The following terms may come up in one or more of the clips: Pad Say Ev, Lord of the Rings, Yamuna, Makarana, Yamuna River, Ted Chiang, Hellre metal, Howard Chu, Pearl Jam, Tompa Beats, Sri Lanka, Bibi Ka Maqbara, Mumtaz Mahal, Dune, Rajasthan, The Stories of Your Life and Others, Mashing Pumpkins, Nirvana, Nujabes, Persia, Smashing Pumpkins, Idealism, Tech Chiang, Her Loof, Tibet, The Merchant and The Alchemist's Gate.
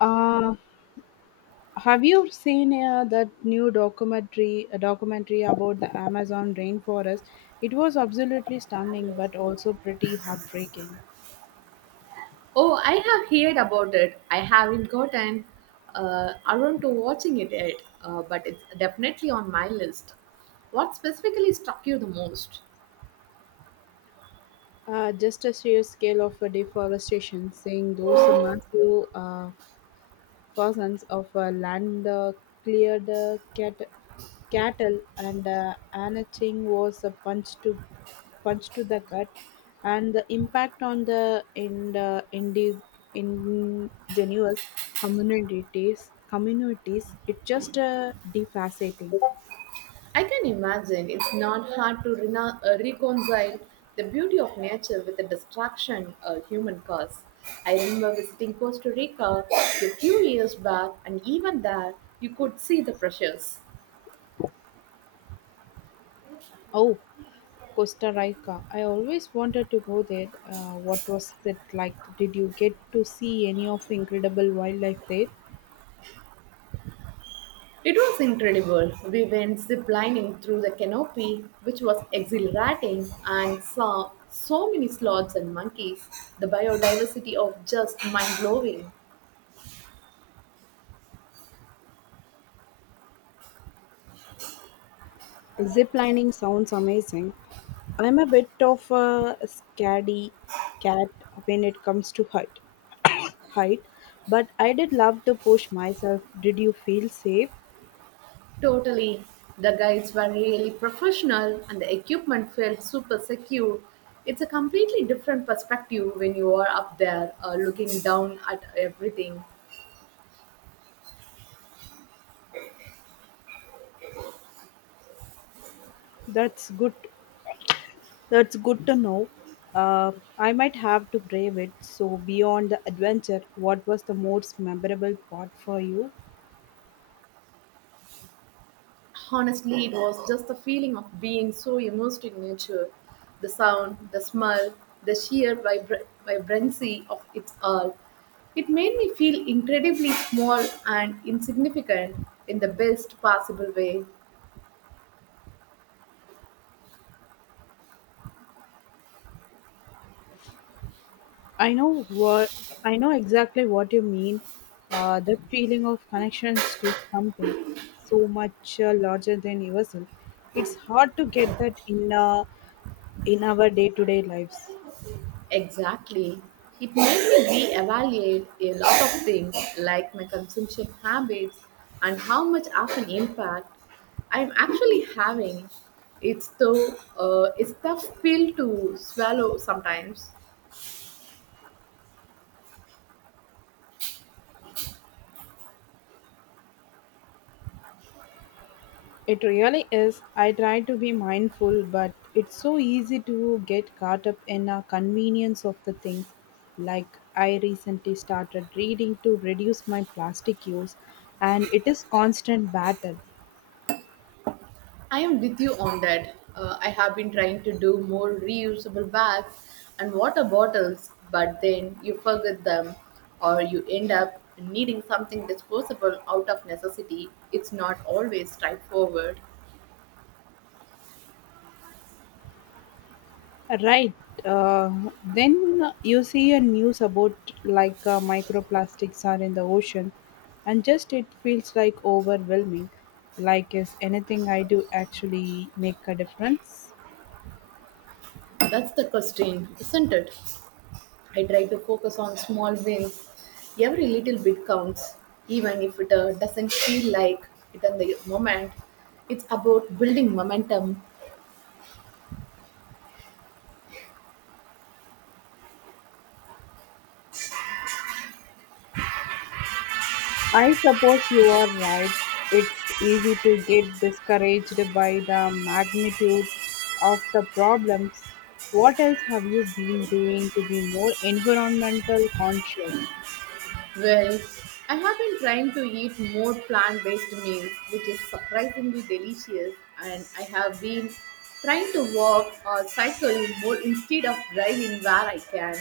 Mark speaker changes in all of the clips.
Speaker 1: Uh, have you seen that new documentary a documentary about the Amazon rainforest? It was absolutely stunning, but also pretty heartbreaking.
Speaker 2: Oh, I have heard about it. I haven't gotten around to watching it yet, but it's definitely on my list. What specifically struck you the most?
Speaker 1: Just a sheer scale of deforestation, seeing those massive thousands of land cleared uh, cat- cattle and anything was a punch to the gut and the impact on the indigenous communities, it just defaceting
Speaker 2: I can imagine it's not hard to reconcile the beauty of nature with the distraction human cause. I remember visiting Costa Rica a few years back, and even there, you could see the pressures.
Speaker 1: oh, Costa Rica, I always wanted to go there. What was it like? Did you get to see any of incredible wildlife there?
Speaker 2: It was incredible. We went ziplining through the canopy, which was exhilarating, and saw so many sloths and monkeys. The biodiversity of just mind blowing.
Speaker 1: Zip lining sounds amazing. I'm a bit of a scaredy cat when it comes to height, but I did love to push myself. Did you feel safe?
Speaker 2: Totally. The guides were really professional, and the equipment felt super secure. It's a completely different perspective when you are up there looking down at everything.
Speaker 1: That's good. That's good to know. Uh, I might have to brave it. So beyond the adventure, what was the most memorable part for you?
Speaker 2: Honestly, it was just the feeling of being so immersed in nature, the sound, the smell, the sheer vibrancy of it all. It made me feel incredibly small and insignificant in the best possible way.
Speaker 1: I know what I know exactly what you mean. The feeling of connections to something so much larger than yourself. It's hard to get that in our day-to-day lives.
Speaker 2: Exactly. It made me reevaluate a lot of things like my consumption habits and how much of an impact I'm actually having. It's though it's tough pill to swallow sometimes.
Speaker 1: It really is. I try to be mindful, but it's so easy to get caught up in the convenience of the things. Like, I recently started reading to reduce my plastic use, and it is constant battle.
Speaker 2: I am with you on that. I have been trying to do more reusable bags and water bottles, but then you forget them or you end up needing something disposable out of necessity. It's not always straightforward.
Speaker 1: Right. uh, then you see a news about, like, microplastics are in the ocean, and just it feels like overwhelming. Like, is anything I do actually make a difference?
Speaker 2: That's the constraint, isn't it? I try to focus on small wins. Every little bit counts, even if it doesn't feel like it in the moment. It's about building momentum.
Speaker 1: I suppose you are right. It's easy to get discouraged by the magnitude of the problems. What else have you been doing to be more environmental conscious?
Speaker 2: Well, I have been trying to eat more plant based meals, which is surprisingly delicious, and I have been trying to walk or cycle more instead of driving where I can.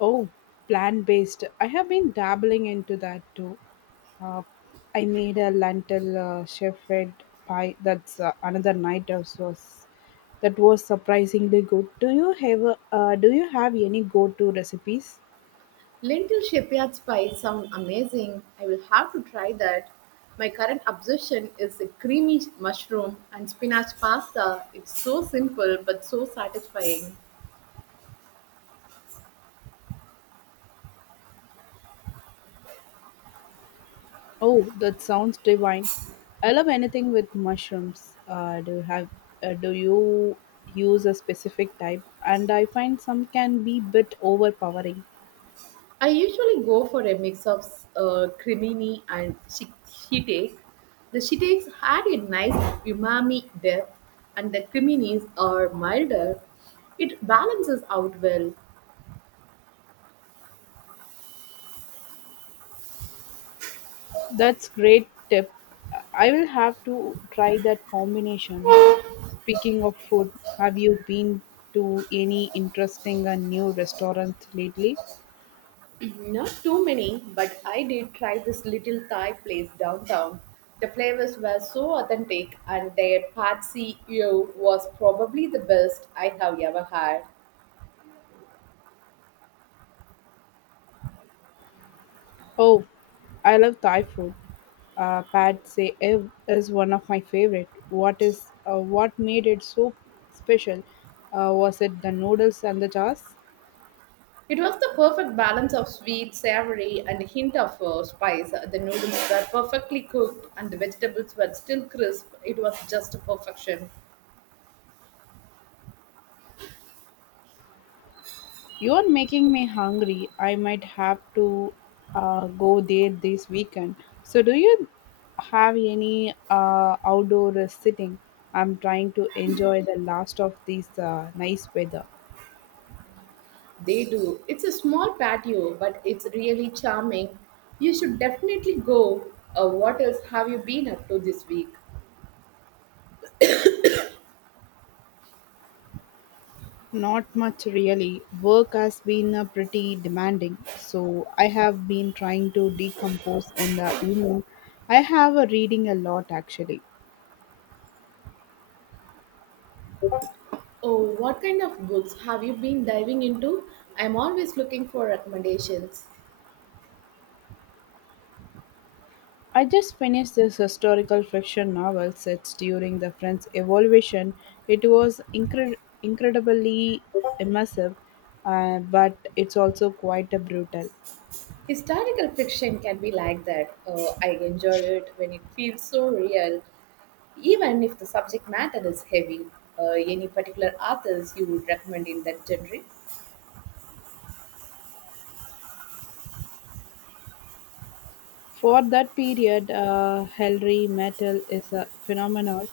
Speaker 1: Oh, plant based. I have been dabbling into that too. Uh, I made a lentil shepherd pie. That's another night of sauce. That was surprisingly good. Do you have any go to recipes?
Speaker 2: Lentil shepherd's pie sound amazing. I will have to try that. My current obsession is the creamy mushroom and spinach pasta. It's so simple but so satisfying.
Speaker 1: Oh, that sounds divine. I love anything with mushrooms. Uh, do you use a specific type? And I find some can be bit overpowering.
Speaker 2: I usually go for a mix of cremini and shiitake. The shiitakes had a nice umami depth, and the creminis are milder. It balances out well.
Speaker 1: That's great tip. I will have to try that combinations. Speaking of food, have you been to any interesting and new restaurants lately?
Speaker 2: Not too many, but I did try this little Thai place downtown. The flavors were so authentic, and their pad see ew was probably the best I have ever had.
Speaker 1: Oh, I love Thai food. Pad Say Ev is one of my favorite. What is what made it so special? Was it the noodles and the jars?
Speaker 2: It was the perfect balance of sweet, savory, and a hint of spice. The noodles were perfectly cooked, and the vegetables were still crisp. It was just perfection.
Speaker 1: You are making me hungry. I might have to go there this weekend. So, do you have any outdoor sitting? I'm trying to enjoy the last of this nice weather.
Speaker 2: They do. It's a small patio, but it's really charming. You should definitely go. What else have you been up to this week?
Speaker 1: Not much really. Work has been pretty demanding, so I have been trying to decompose in the evening. I have a reading a lot actually.
Speaker 2: Oh, what kind of books have you been diving into? I'm always looking for recommendations.
Speaker 1: I just finished this historical fiction novel set during the French Evolution. It was incredibly immersive, but it's also quite a brutal.
Speaker 2: Historical fiction can be like that. I enjoy it when it feels so real, even if the subject matter is heavy. Any particular authors you would recommend in that genre?
Speaker 1: For that period, Hellre metal is a phenomenon.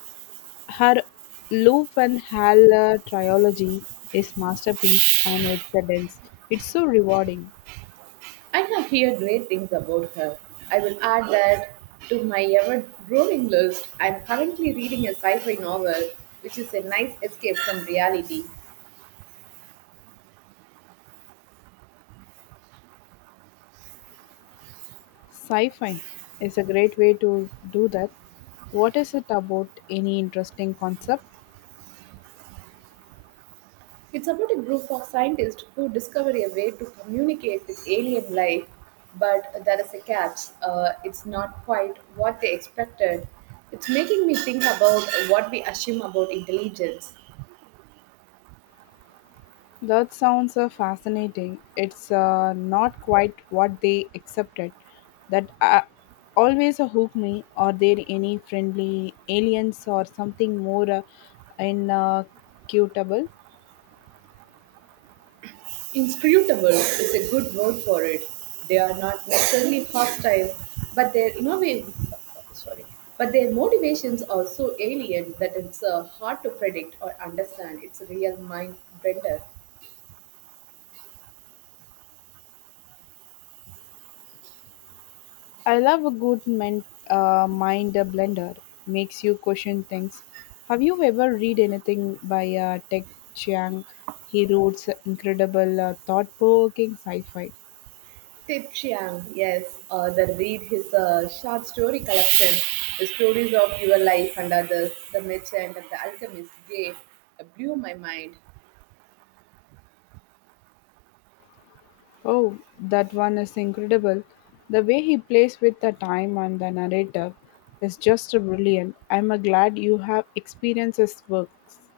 Speaker 1: Her Loof and Hell trilogy is masterpiece and it's a dense. It's so rewarding.
Speaker 2: I have heard great things about her. I will add that to my ever-growing list. I'm currently reading a sci-fi novel, which is a nice escape from reality.
Speaker 1: Sci-fi is a great way to do that. What is it about any interesting concept?
Speaker 2: It's about a group of scientists who discover a way to communicate with alien life, but there is a catch. It's not quite what they expected. It's making me think about what we assume about intelligence.
Speaker 1: That sounds fascinating. It's not quite what they accepted. That always hook me. Are there any friendly aliens or something more inacutable?
Speaker 2: Inscrutable is a good word for it. They are not necessarily hostile, but their innovative, sorry, but their motivations are so alien that it's hard to predict or understand. It's a real mind bender.
Speaker 1: I love a good mind blender. Makes you question things. Have you ever read anything by Tech Chiang? He writes incredible, thought-provoking sci-fi.
Speaker 2: Ted Chiang, yes, author. Read his short story collection, The Stories of Your Life and Others, The Merchant and The Alchemist, Gate, blew my mind.
Speaker 1: Oh, that one is incredible. The way he plays with the time and the narrative is just brilliant. I'm glad you have experienced his works.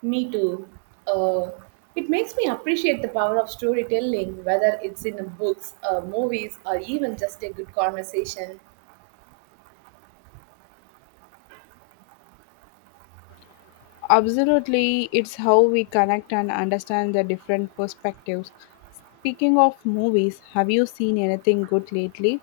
Speaker 2: Me too. Uh, it makes me appreciate the power of storytelling, whether it's in books, movies, or even just a good conversation.
Speaker 1: Absolutely, it's how we connect and understand the different perspectives. Speaking of movies, have you seen anything good lately?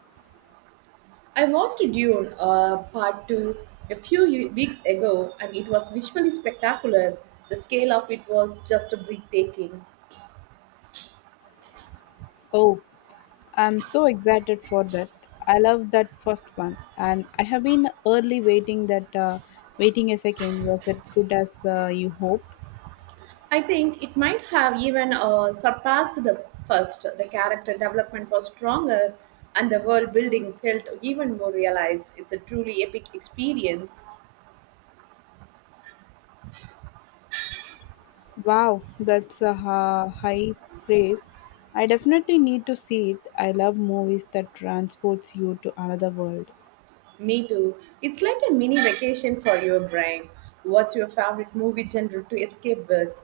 Speaker 2: I watched Dune Part 2 a weeks ago, and it was visually spectacular. The scale of it was just breathtaking.
Speaker 1: Oh, I'm so excited for that. I love that first one, and I have been early waiting that waiting a second. Was it good as you hoped?
Speaker 2: I think it might have even surpassed the first. The character development was stronger, and the world building felt even more realized. It's a truly epic experience.
Speaker 1: Wow, that's a high praise. I definitely need to see it. I love movies that transports you to another world.
Speaker 2: Me too. It's like a mini vacation for your brain. What's your favorite movie genre to escape with?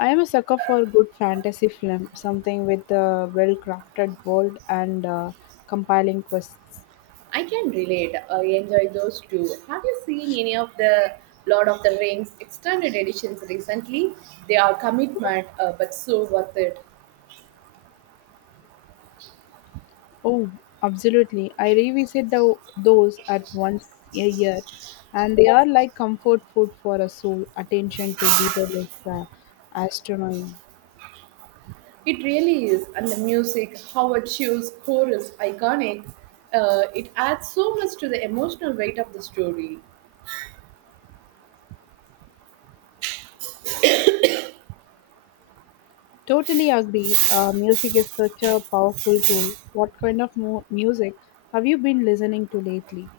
Speaker 1: I am a sucker for good fantasy film, something with a well-crafted world and compelling quests.
Speaker 2: I can relate. I enjoy those too. Have you seen any of the Lord of the Rings extended editions recently? They are commitment, but so worth it.
Speaker 1: Oh, absolutely. I revisit those at once a year, and they are like comfort food for a soul. Attention to detail is astronomy.
Speaker 2: It really is, and the music, Howard Chu's score is iconic. It adds so much to the emotional weight of the story.
Speaker 1: Totally agree. Music is such a powerful tool. What kind of music have you been listening to lately?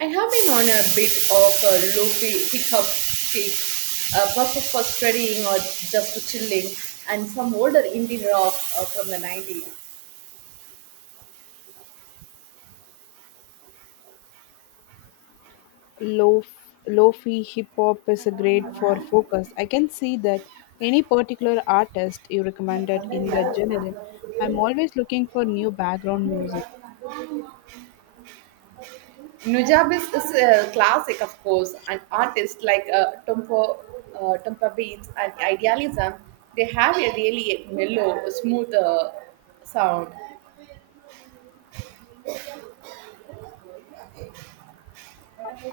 Speaker 2: I have been on a bit of a loopy hiccup kick, but for studying or just for chilling, and some older indie rock from the 90s.
Speaker 1: Lo- Lofi hip hop is a great for focus. I can see that any particular artist you recommended in that genre. I'm always looking for new background music.
Speaker 2: Nujabes is a classic, of course, and artists like Tompa Beats and Idealism, they have a really mellow, smooth sound.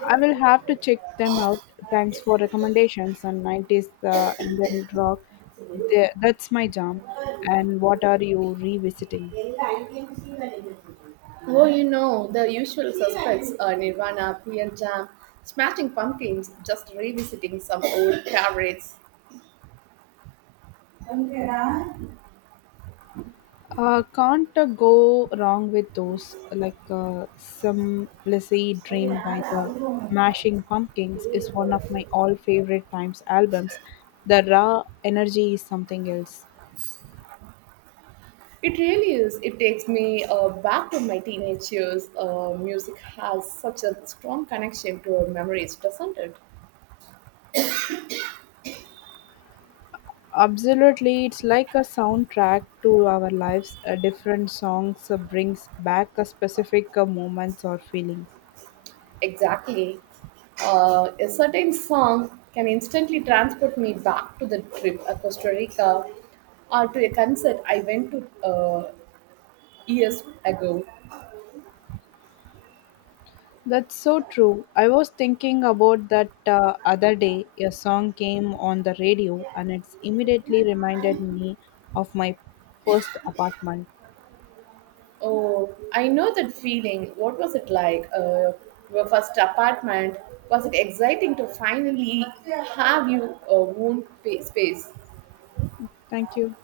Speaker 1: I will have to check them out. Thanks for recommendations. And 90s and then rock. That's my jam. And what are you revisiting?
Speaker 2: எல்லா IBM serial எடுத்துருக்காங்க. Oh, you know, the usual serial suspects are Nirvana, Pearl Jam, Smashing Pumpkins, just revisiting some old favorites.
Speaker 1: Can't go wrong with those. Like, some lazy dream by the Mashing Pumpkins is one of my all favorite times albums. The raw energy is something else.
Speaker 2: It really is. It takes me back to my teenage years. Music has such a strong connection to our memories, doesn't it?
Speaker 1: Absolutely, it's like a soundtrack to our lives. Different songs brings back a specific moments or feelings.
Speaker 2: Exactly. A certain song can instantly transport me back to the trip to Costa Rica or to a concert I went to uh, years ago.
Speaker 1: That's so true. I was thinking about that other day. A song came on the radio and it's immediately reminded me of my first apartment.
Speaker 2: Oh, I know that feeling. What was it like? Your first apartment? Was it exciting to finally have your own space?
Speaker 1: Thank you.